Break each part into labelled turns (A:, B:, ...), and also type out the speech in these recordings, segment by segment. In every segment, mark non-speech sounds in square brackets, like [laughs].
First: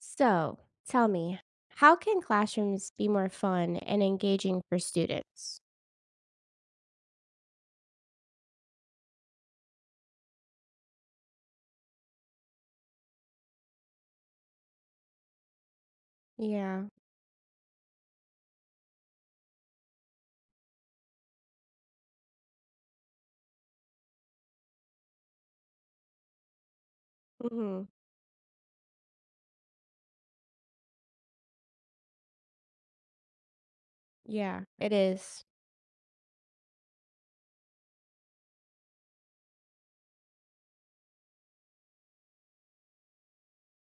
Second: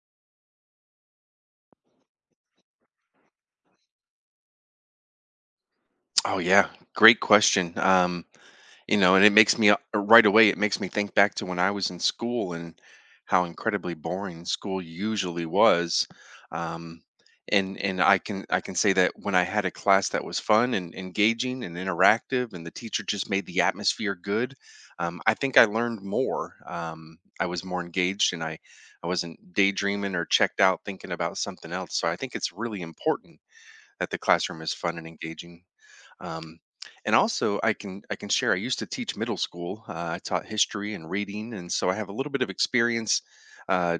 A: So, tell me, how can classrooms be more fun and engaging for students?
B: Oh yeah, great question. And it makes me right away. It makes me think back to when I was in school and how incredibly boring school usually was.
A: Yeah.
B: Um, and I can say that when I had a class that was fun and engaging and interactive, and the teacher just made the atmosphere good, I think I learned more. I was more
A: Mhm.
B: engaged, and I wasn't daydreaming or checked out thinking about something else. So I think it's really important that the classroom
A: Yeah,
B: is
A: it
B: fun and
A: is.
B: engaging. um, and also I can share, I used to teach middle school. I taught history and reading, and so I have a little bit of experience uh,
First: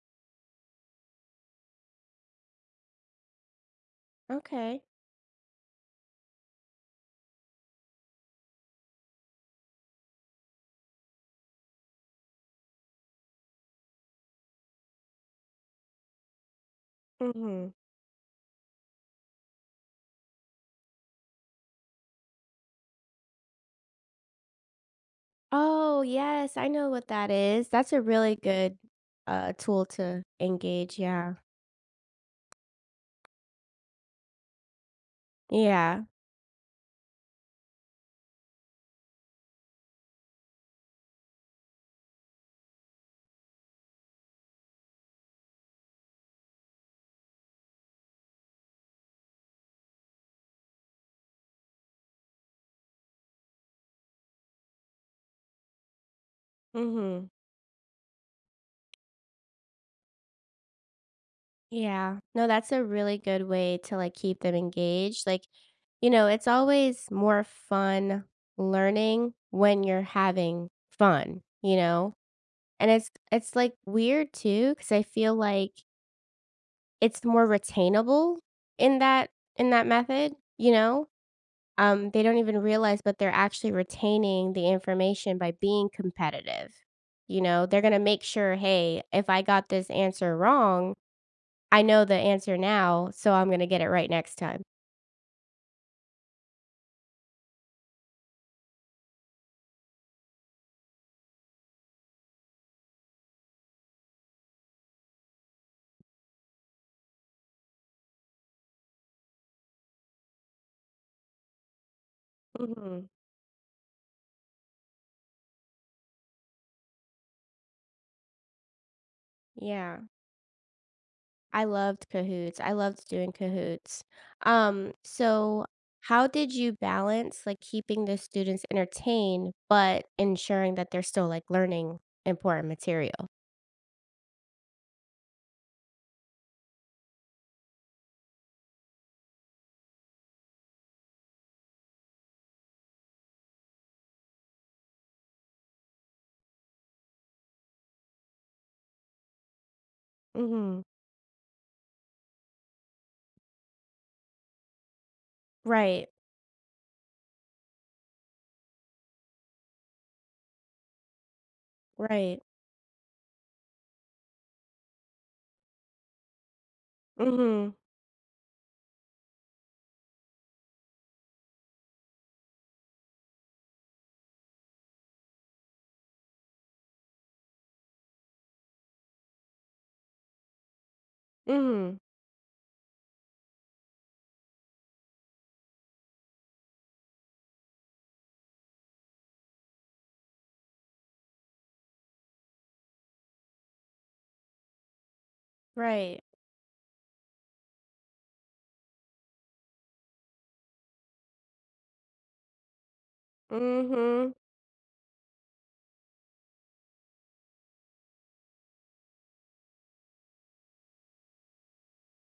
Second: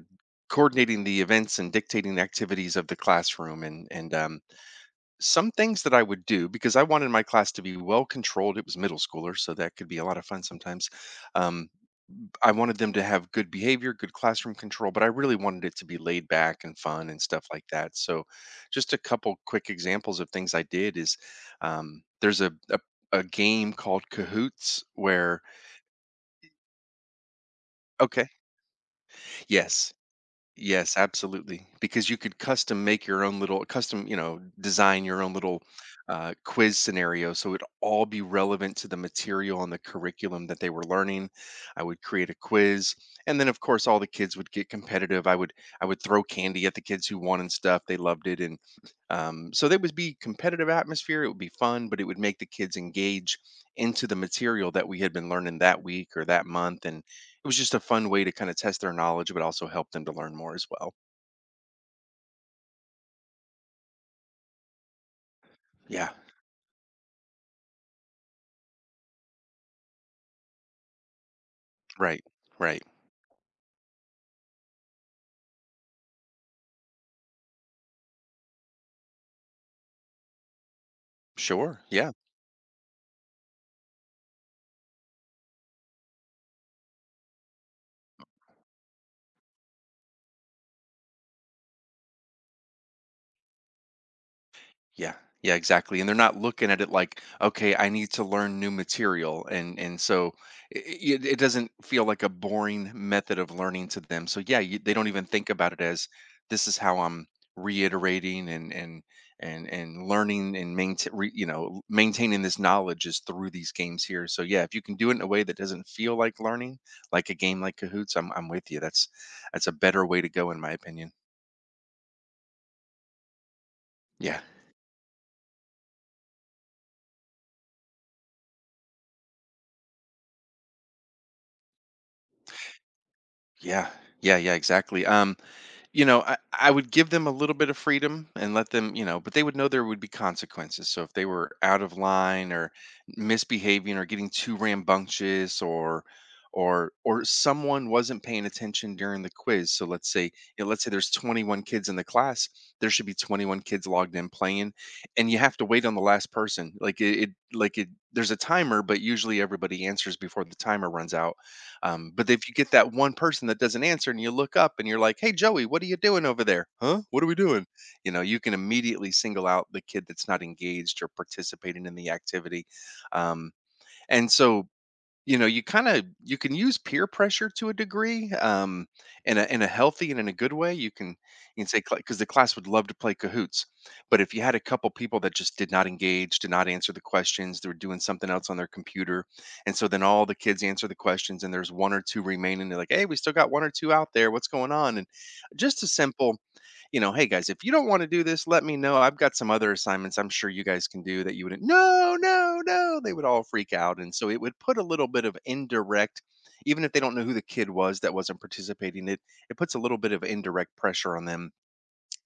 B: coordinating the events and dictating the activities of the classroom, and
A: Okay.
B: some things that I would do, because I wanted my class to be well controlled. It was middle schoolers, so that could be a lot of fun sometimes. um, I wanted them to have good behavior, good classroom control, but I really wanted it to be laid back and fun and stuff like
A: Mhm.
B: that. So, just a couple quick examples of things I did is, there's a game called Cahoots where,
A: Oh, yes, I know what that is. That's a
B: okay,
A: really good, tool
B: yes.
A: to
B: Yes,
A: engage, yeah.
B: absolutely, because you could custom make your own little custom, design your own little
A: Yeah.
B: quiz scenario, so it'd all be relevant to the material and the curriculum that they were learning. I would create a quiz, and then of course all the kids would get competitive. I would throw candy at the kids who won and stuff. They loved it, and so there would be competitive atmosphere. It would be fun, but it would make the kids engage into the material that we had been learning that week or that month, and
A: Mhm.
B: it was just a fun way to kinda test their knowledge, but also help them to learn more as well.
A: Yeah. No, that's a really good way to, like, keep them engaged, like,
B: Yeah.
A: you
B: Yeah.
A: know, it's always more fun learning when you're having fun, you know?
B: Right. Right.
A: And it's, like, weird too, because I feel like it's more retainable in that in that method, you know?
B: Sure. Yeah.
A: They don't even realize, but they're actually retaining the information by being competitive, you know? They're gonna make sure, "Hey, if I got this answer wrong, I know the answer now, so I'm gonna get it right next time."
B: Yeah. Yeah, exactly. And they're not looking at it like, okay, I need to learn new material. And so it doesn't feel like a boring method of learning to them. So yeah, they don't even think about it as this is how I'm reiterating and learning and maintaining this knowledge
A: Mhm.
B: is through these games here. So yeah, if you can do it in a way that doesn't feel like learning, like a game like Cahoots, I'm with you. That's a
A: Yeah.
B: better way to go in my opinion.
A: I loved cahoots. I loved doing cahoots.
B: Yeah.
A: So how did you balance, like, keeping the students entertained, but ensuring that they're still, like, learning important material?
B: Yeah. Yeah, yeah, exactly. I would give them a little bit of freedom and let them, you know, but they would know there would be consequences. So if they were out of line or misbehaving or getting too rambunctious or someone wasn't paying attention during the quiz. So let's say, you know,
A: Mhm.
B: let's say there's 21 kids in the class, there should be 21 kids logged in playing, and you have to wait on the
A: Right.
B: last person. Like it like it there's a timer, but usually everybody answers before the timer runs out. But
A: Right.
B: if you get that one person that doesn't answer and you look up and you're like, hey, Joey, what are you doing over there? Huh? What are we doing?
A: Mhm.
B: You know, you can immediately single out the kid that's not engaged or participating in the activity. Um, and so You know, you kind of you can use peer pressure to a degree, in a healthy and in a good way. You can say,
A: Mhm.
B: because the class would love to play Cahoots, but if you had a couple people that just did not engage, did not answer the questions, they were doing something else on their computer, and so then all the kids answer the questions, and there's one or two remaining. They're like, "Hey, we still got one or two out there. What's going on?" And just a
A: Right.
B: simple, you know, hey guys, if you don't want to do this, let me know. I've got some other assignments I'm sure you guys can do that you wouldn't. No, no, no. They would all freak out. And so
A: Mhm.
B: it would put a little bit of indirect, even if they don't know who the kid was that wasn't participating, it puts a little bit of indirect pressure on them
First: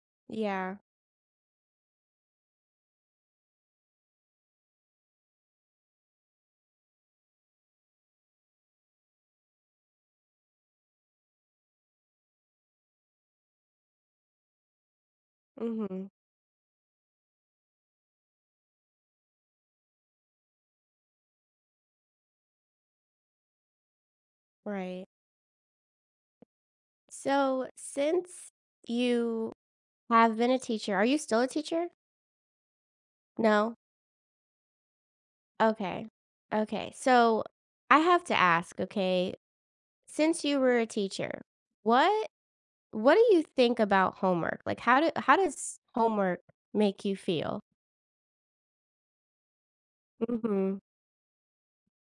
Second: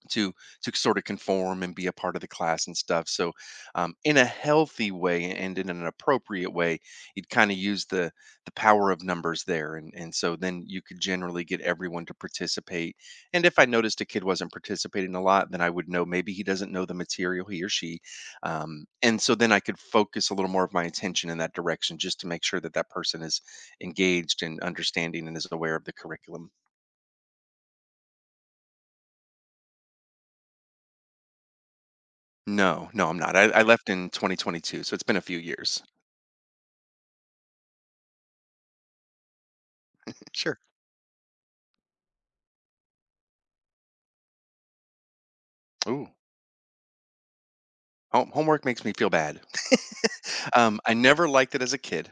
B: to to
A: Yeah.
B: sort of conform and be a part of the class and stuff. So in a healthy way and in an appropriate way, you'd kind of use the power of numbers there, and so then you could generally get everyone to participate. And if I noticed a kid wasn't participating a lot, then I would know
A: Mhm.
B: maybe he doesn't know the material, he or she. And so then I could focus a little more of my attention in that direction just to make sure that that person is engaged and
A: Right.
B: understanding and is aware of the curriculum.
A: So, since you have been a teacher, are you still a teacher?
B: No, no, I'm not. I
A: No?
B: left in 2022, so it's been a few years.
A: Okay. Okay. So, I have to ask, okay? Since
B: Sure.
A: you were a teacher, what what do you think about homework? Like, how does
B: Ooh,
A: homework make you feel?
B: homework makes me feel bad. [laughs]
A: Mhm.
B: I never liked it as a kid.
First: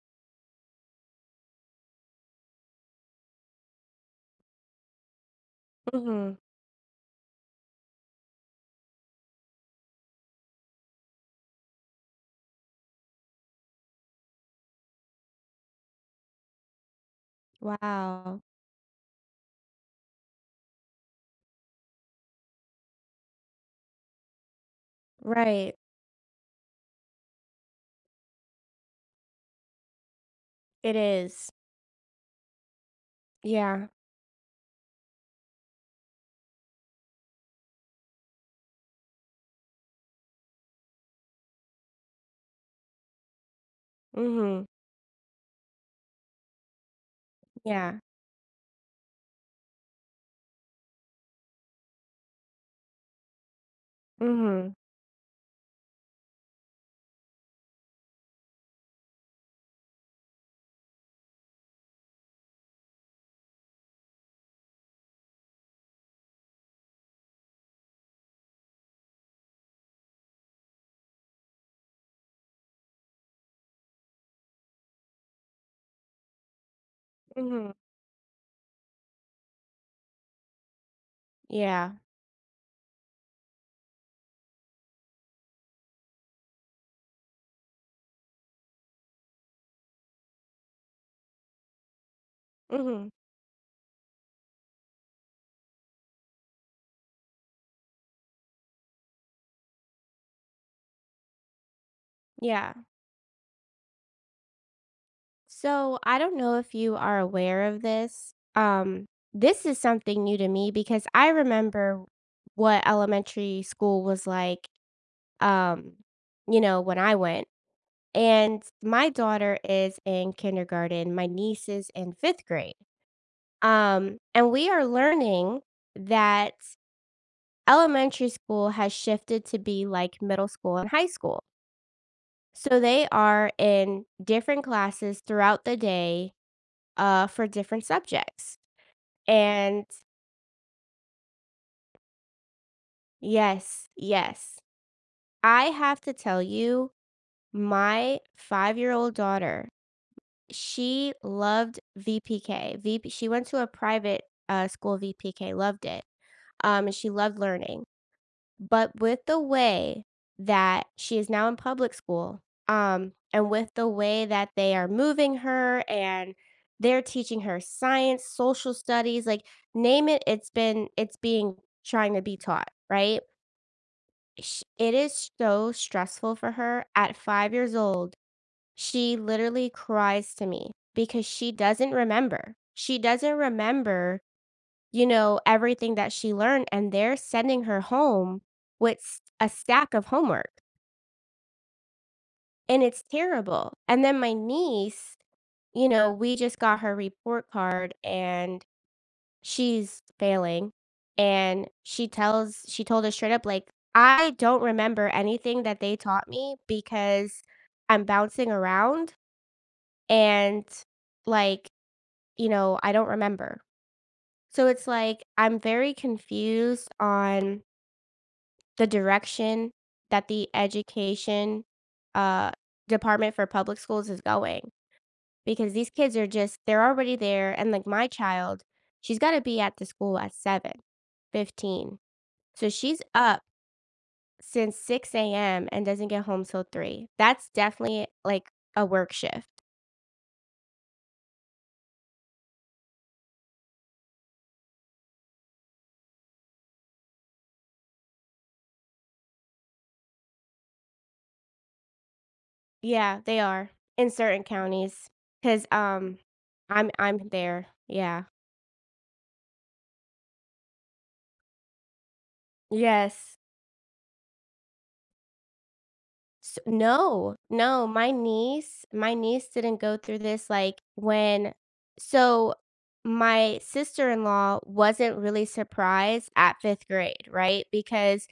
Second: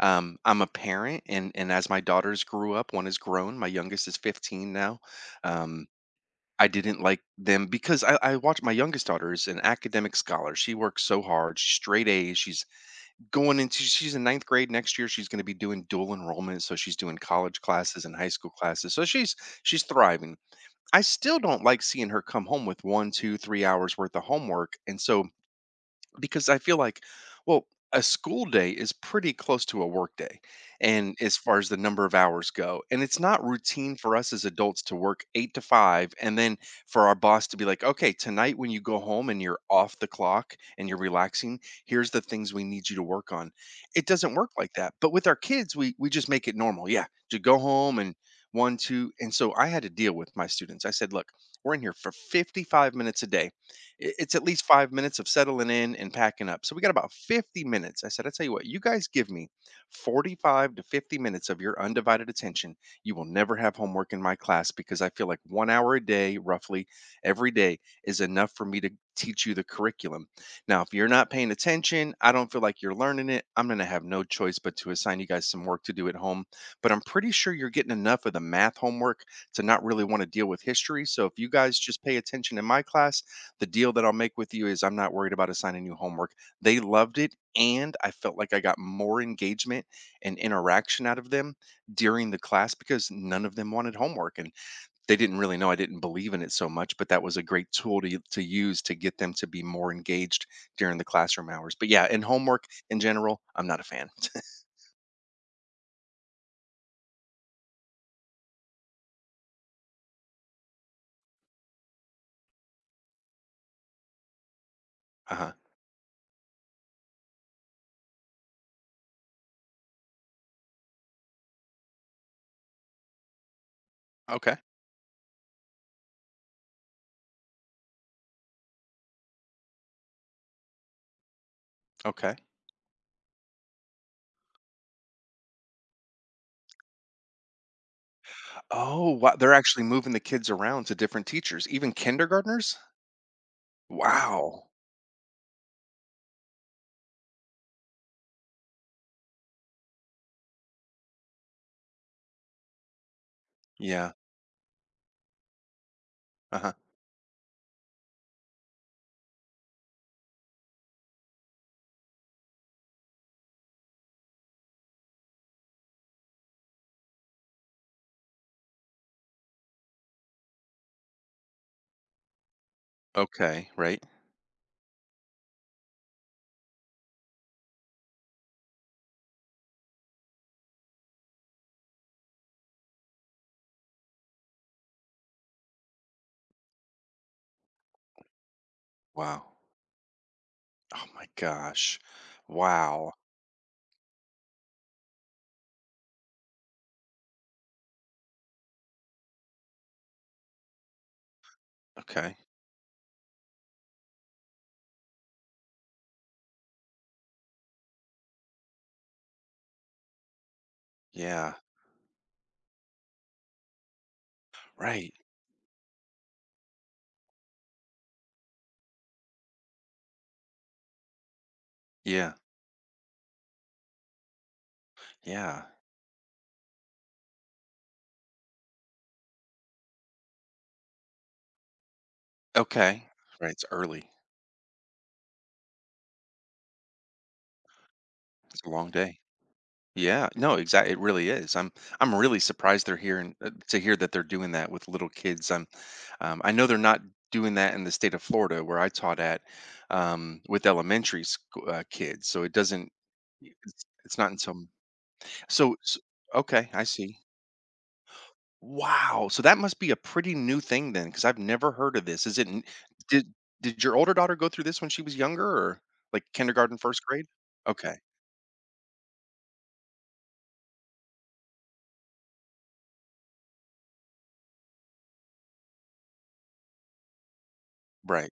B: I'm a parent, and as my daughters grew up, one is grown. My youngest is 15 now. Um,
A: Mhm.
B: I didn't like them because I watched, my youngest daughter is an academic scholar. She works so hard. She's straight A's. She's going into She's in ninth grade next year. She's going to be doing dual enrollment, so she's doing college classes and high
A: Wow.
B: school classes. So she's thriving. I still don't like seeing her come home with one, 2, 3 hours worth of homework, and so
A: Right.
B: because I feel like, well, a school day is pretty close to a work day,
A: It
B: and as
A: is.
B: far as the number of hours go, and it's not
A: Yeah.
B: routine for us as adults to work eight to five, and then for our boss to be like, okay, tonight when you go home and you're off the clock and you're relaxing, here's the things we need you to work on. It doesn't work
A: Mhm.
B: like that. But with our kids, we just make it normal. Yeah, to go
A: Yeah.
B: home and one, two, and so I had to deal with my students. I said, look, we're in here for 55 minutes a day, it's at least
A: Mhm.
B: 5 minutes of settling in and packing up. So we got about 50 minutes. I said, I tell you what, you guys give me 45 to 50 minutes of your undivided attention. You will never have homework in my class because I feel like 1 hour a day, roughly every day, is enough for me to teach you the curriculum. Now, if you're not paying attention, I don't feel like you're learning it. I'm going to have no choice but to assign you guys some work to do at home. But I'm pretty sure you're
A: Mhm.
B: getting enough of the math homework to not really want to deal with history. So if you guys
A: Yeah.
B: just pay attention in my class, the deal that I'll make with you is I'm not worried about assigning you homework. They loved it, and I felt like I got more engagement and interaction out of them during the class
A: Mhm.
B: because none of them wanted homework. And they didn't really know I didn't believe in it so much, but that was a great tool to use to get them to be more engaged during the classroom hours. But yeah, and homework
A: Yeah.
B: in general, I'm not a fan. [laughs]
A: So, I don't know if you are aware of this. This is something new to me because I remember what elementary school was like,
B: Uh-huh.
A: um, you know, when I went. And my daughter is in kindergarten, my niece is in 5th grade. And
B: Okay.
A: we are learning that elementary school has shifted to be like middle school and high school.
B: Okay.
A: So they are in different classes throughout the day for different subjects.
B: Oh, wow. They're actually
A: And
B: moving the kids around to different teachers, even kindergartners.
A: yes, yes,
B: Wow.
A: I have to tell you, my 5-year old daughter she loved VPK. VP She went to a
B: Yeah.
A: private, school VPK, loved it,
B: Uh huh.
A: and she loved learning. But with the way that she is now in public school, and with the way that they are moving her and they're teaching her science, social studies, like, name it, it's being trying to be taught, right?
B: Okay. Right.
A: Sh It is so stressful for her at 5 years old, she literally cries to me because she doesn't remember. She doesn't remember, you know, everything that she learned, and they're sending her home with
B: Wow.
A: a stack of homework,
B: Oh my gosh.
A: and it's
B: Wow.
A: terrible. And then my niece, you know, we just got her report card and she's failing. And
B: Okay.
A: she told us straight up, like, I don't remember anything that they taught me because I'm bouncing around and
B: Yeah.
A: like, you know, I don't remember. So it's
B: Right.
A: like I'm very confused on the direction that the education
B: Yeah.
A: uh, department for public schools is going
B: Yeah.
A: because these kids are just, they're already there. And like my child, she's got to be at the school at 7:15. So she's
B: Okay.
A: up
B: Right. It's early.
A: since 6 a.m. and doesn't get home till 3. That's definitely like
B: It's a
A: a
B: long
A: work
B: day.
A: shift.
B: Yeah. No, exactly. It really is. I'm really surprised they're here and to hear that they're doing that with little kids. I know they're not doing that in the state of Florida where I taught at, with elementary school, kids. So it doesn't.
A: Yeah, they are in
B: It's not in
A: certain
B: some.
A: counties because
B: So,
A: um,
B: okay, I
A: I'm
B: see.
A: I'm there. Yeah.
B: Wow! So that must be a pretty new thing then, because 'cause I've never heard of this. Is it n did
A: Yes.
B: did your older daughter go through this when she was younger, or like,
A: S
B: kindergarten, 1st grade?
A: No, no,
B: Okay.
A: my niece didn't go through this, like, when so my sister-in-law wasn't really surprised at 5th grade, right? Because
B: Right.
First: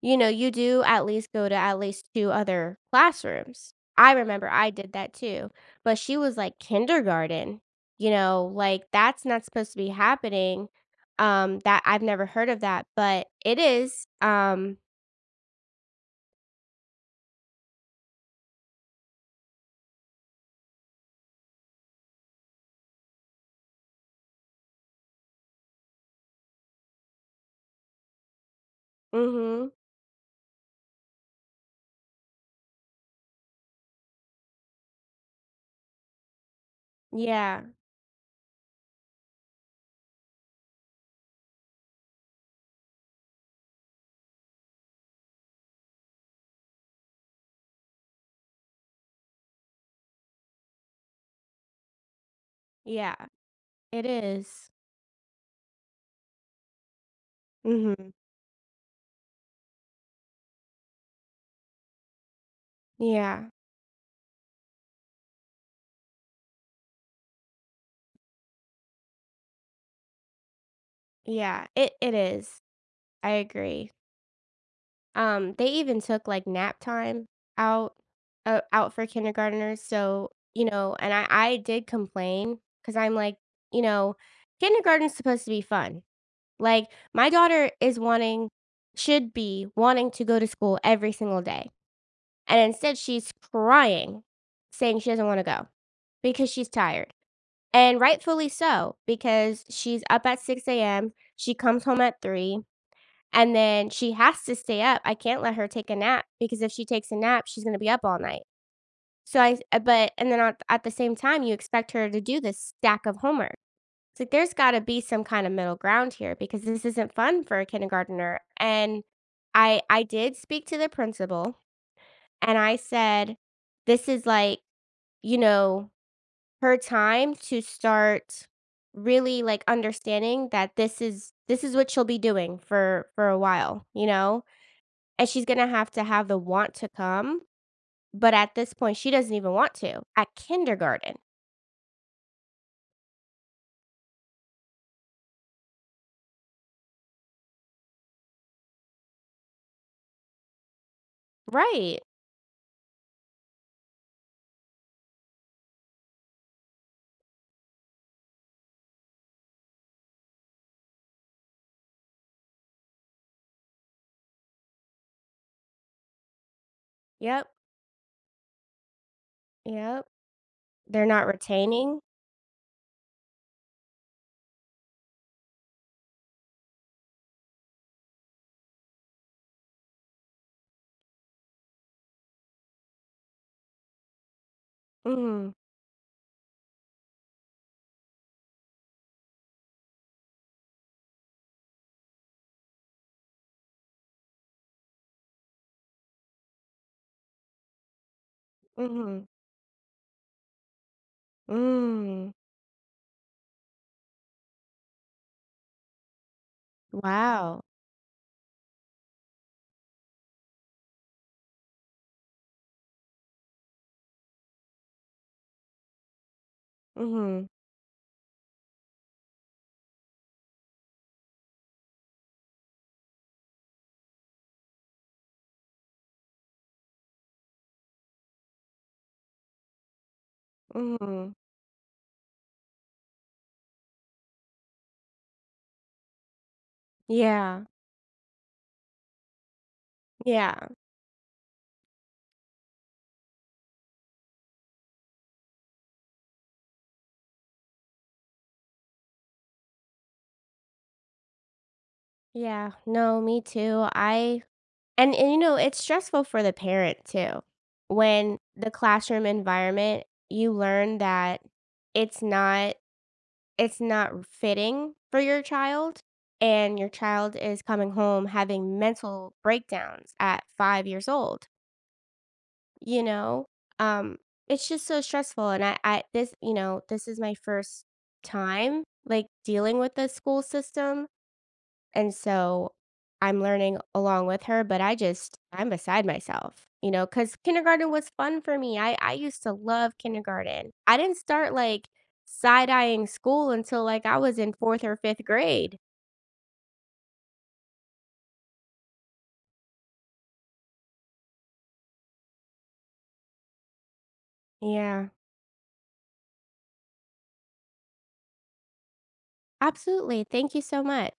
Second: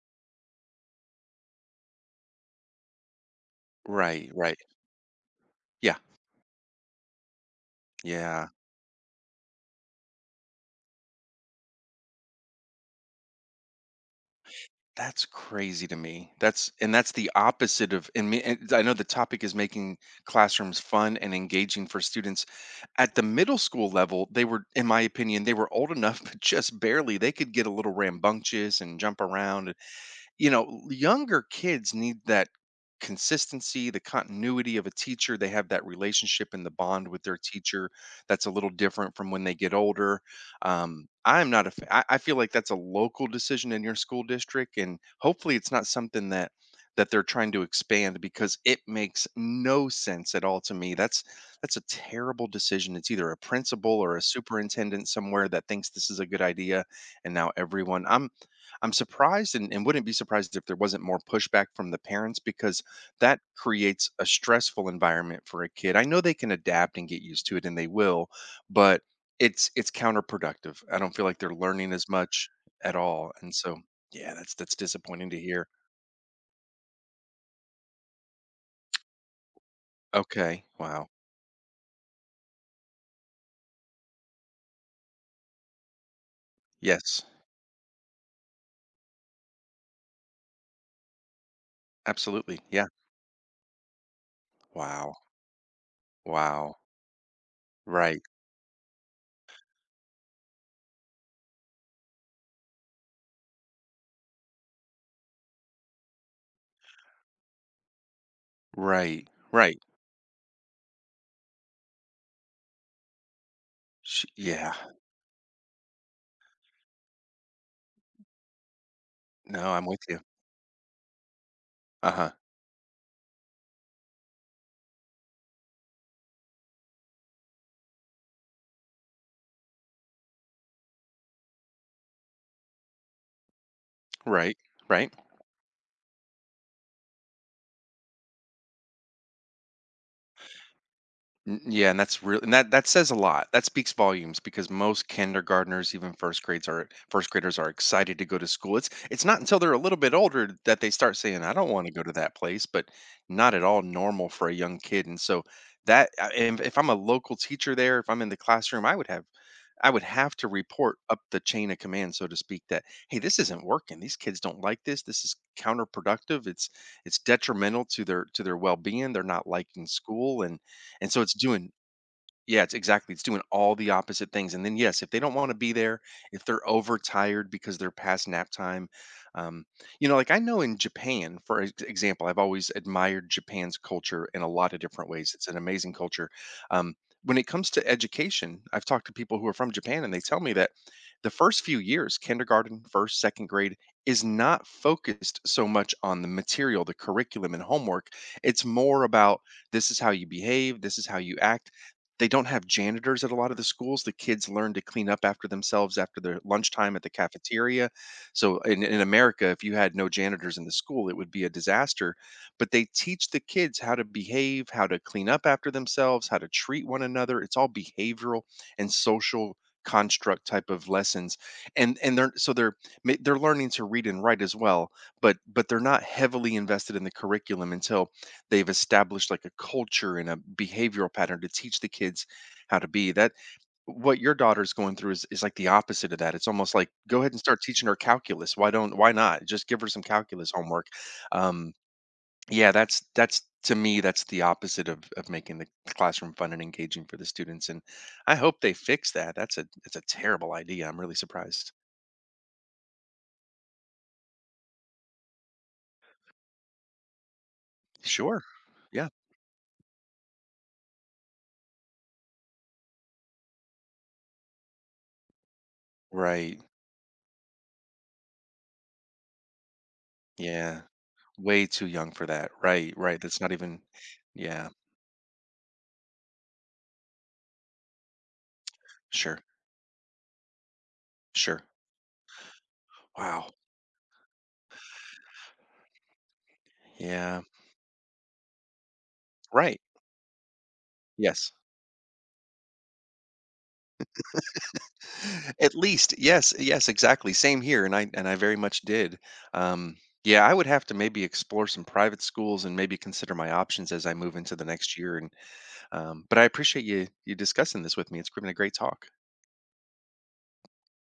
A: you know, you do at least go to at least 2 other classrooms. I
B: Right,
A: remember
B: right.
A: I did that too,
B: Yeah.
A: but she was like kindergarten, you know,
B: Yeah.
A: like that's not supposed to be happening. That I've never heard of that, but it is.
B: That's crazy to me. That's the opposite of, and me and I know the topic is making classrooms fun and engaging for students. At the middle school level, they were in my opinion, they were old enough, [laughs] but just barely, they could get a little rambunctious and jump
A: Mhm.
B: around. You know, younger kids need that consistency, the continuity of a teacher. They have that relationship and the bond with their
A: Yeah,
B: teacher that's a little different from when they get older. I'm not a, f- I feel like that's a local decision in your school district, and hopefully it's not something that they're trying to expand because it makes no sense at all to me. That's a terrible decision. It's
A: yeah,
B: either a principal
A: it
B: or a
A: is.
B: superintendent somewhere that thinks this is a good idea, and now everyone.
A: Mhm.
B: I'm surprised and, wouldn't be surprised if there wasn't more pushback from the parents because that
A: Yeah,
B: creates a stressful environment for a kid. I know they can adapt and get used to it and they will, but it's counterproductive. I don't feel like they're
A: yeah, it
B: learning as
A: it
B: much
A: is.
B: at all.
A: I
B: And so
A: agree.
B: yeah, that's disappointing to
A: They
B: hear.
A: even took, like, nap time out out for kindergartners, so,
B: Okay.
A: you know,
B: Wow.
A: and I did complain because 'cause I'm like, you know, kindergarten's supposed to be fun. Like,
B: Yes.
A: my daughter is wanting should be wanting to go to school every single day, and
B: Absolutely. Yeah.
A: instead she's crying, saying she
B: Wow.
A: doesn't wanna go because she's
B: Wow.
A: tired, and
B: Right.
A: rightfully so, because she's up at 6 a.m., she comes home at 3, and then she has to stay up. I can't let her take a nap because if she takes a nap, she's gonna be up all night.
B: Right.
A: So I
B: Right.
A: but and then At the same time, you expect her to do this stack of homework. It's like there's
B: Yeah.
A: gotta be some kind of middle ground here because this isn't fun for a kindergartner. And
B: No,
A: I
B: I'm with
A: I
B: you.
A: did speak to the principal
B: Uh-huh.
A: and I said, this is like, you know, her time to start really like understanding that this is what she'll be doing for a while, you know?
B: Right. Right.
A: And she's gonna have to have the want to come, but at this point, she doesn't even want to at kindergarten.
B: Yeah, and that's real, and that says a lot. That speaks volumes because most kindergartners, even first graders are excited to go to school. It's not until they're a little bit older that they start saying, "I don't want to
A: Right.
B: go to that place," but not at all normal for a young kid. And so that, I- if I'm a local teacher there, if I'm in the classroom, I would have to report up the chain of command, so to speak, that hey, this isn't working. These kids don't like this. This is counterproductive. It's
A: Yep,
B: detrimental to their well being. They're not liking
A: yep.
B: school,
A: They're
B: and so
A: not
B: it's doing
A: retaining.
B: yeah, it's exactly. It's doing all the opposite things. And then, yes, if they don't want to be there, if they're overtired because they're past nap time, um, you know, like I know in Japan, for example, I've always admired Japan's culture in a lot of different ways. It's
A: Mhm,
B: an amazing culture. Um, when it comes to education, I've talked to people who are from Japan and they tell me that the first few years, kindergarten, first, second grade, is not focused so much on the material, the curriculum, and homework. It's
A: mhm,
B: more
A: mm.
B: about this is how you behave, this is how you act.
A: Hmm.
B: They
A: Mm.
B: don't have janitors at a lot of the schools. The kids learn to clean up after themselves after their lunchtime at the
A: Wow.
B: cafeteria. So in America, if you had no janitors in the school, it would be a disaster. But they teach the kids how to behave, how to clean up after themselves, how to treat one another.
A: Mhm,
B: It's all behavioral and social construct type of lessons. And they're so they're ma- They're learning to read and write as well, but they're not heavily invested in the curriculum until they've established like a culture and a behavioral
A: mhm.
B: pattern to teach the kids how to be that. What your daughter's going through is like the opposite of that. It's almost like go ahead and start
A: Yeah,
B: teaching her calculus. Why don't why not just give her some calculus
A: yeah,
B: homework? Um, yeah, that's to me that's the opposite of making the classroom fun and engaging for the students. And I hope they fix that. That's a It's a terrible idea. I'm really surprised.
A: yeah. No, me too. I And, you know, it's stressful for the parent too. When
B: Sure.
A: the
B: Yeah.
A: classroom environment, you learn that it's not it's not fitting for your child
B: Right.
A: and your child is coming home having mental breakdowns at
B: Yeah.
A: 5 years old,
B: Way too young for that. Right.
A: you
B: Right. That's
A: know.
B: not even.
A: um it's
B: Yeah.
A: just so stressful and I this you know, this is my first time like
B: Sure.
A: dealing with the school system,
B: Sure.
A: and so I'm
B: Wow.
A: learning along with her, but I just I'm beside myself, you know, because
B: Yeah.
A: kindergarten was fun for me. I used to
B: Right.
A: love kindergarten. I didn't
B: Yes.
A: start like side eyeing school until like I was in fourth or
B: [sighs]
A: fifth
B: [laughs] At
A: grade.
B: least, yes, yes, exactly. Same here, and I very much did. Um, yeah, I would have to maybe explore some private schools and maybe consider my options as I move into the next
A: Yeah,
B: year. And but I appreciate you discussing this with me. It's been a great talk.
A: absolutely. Thank you so much.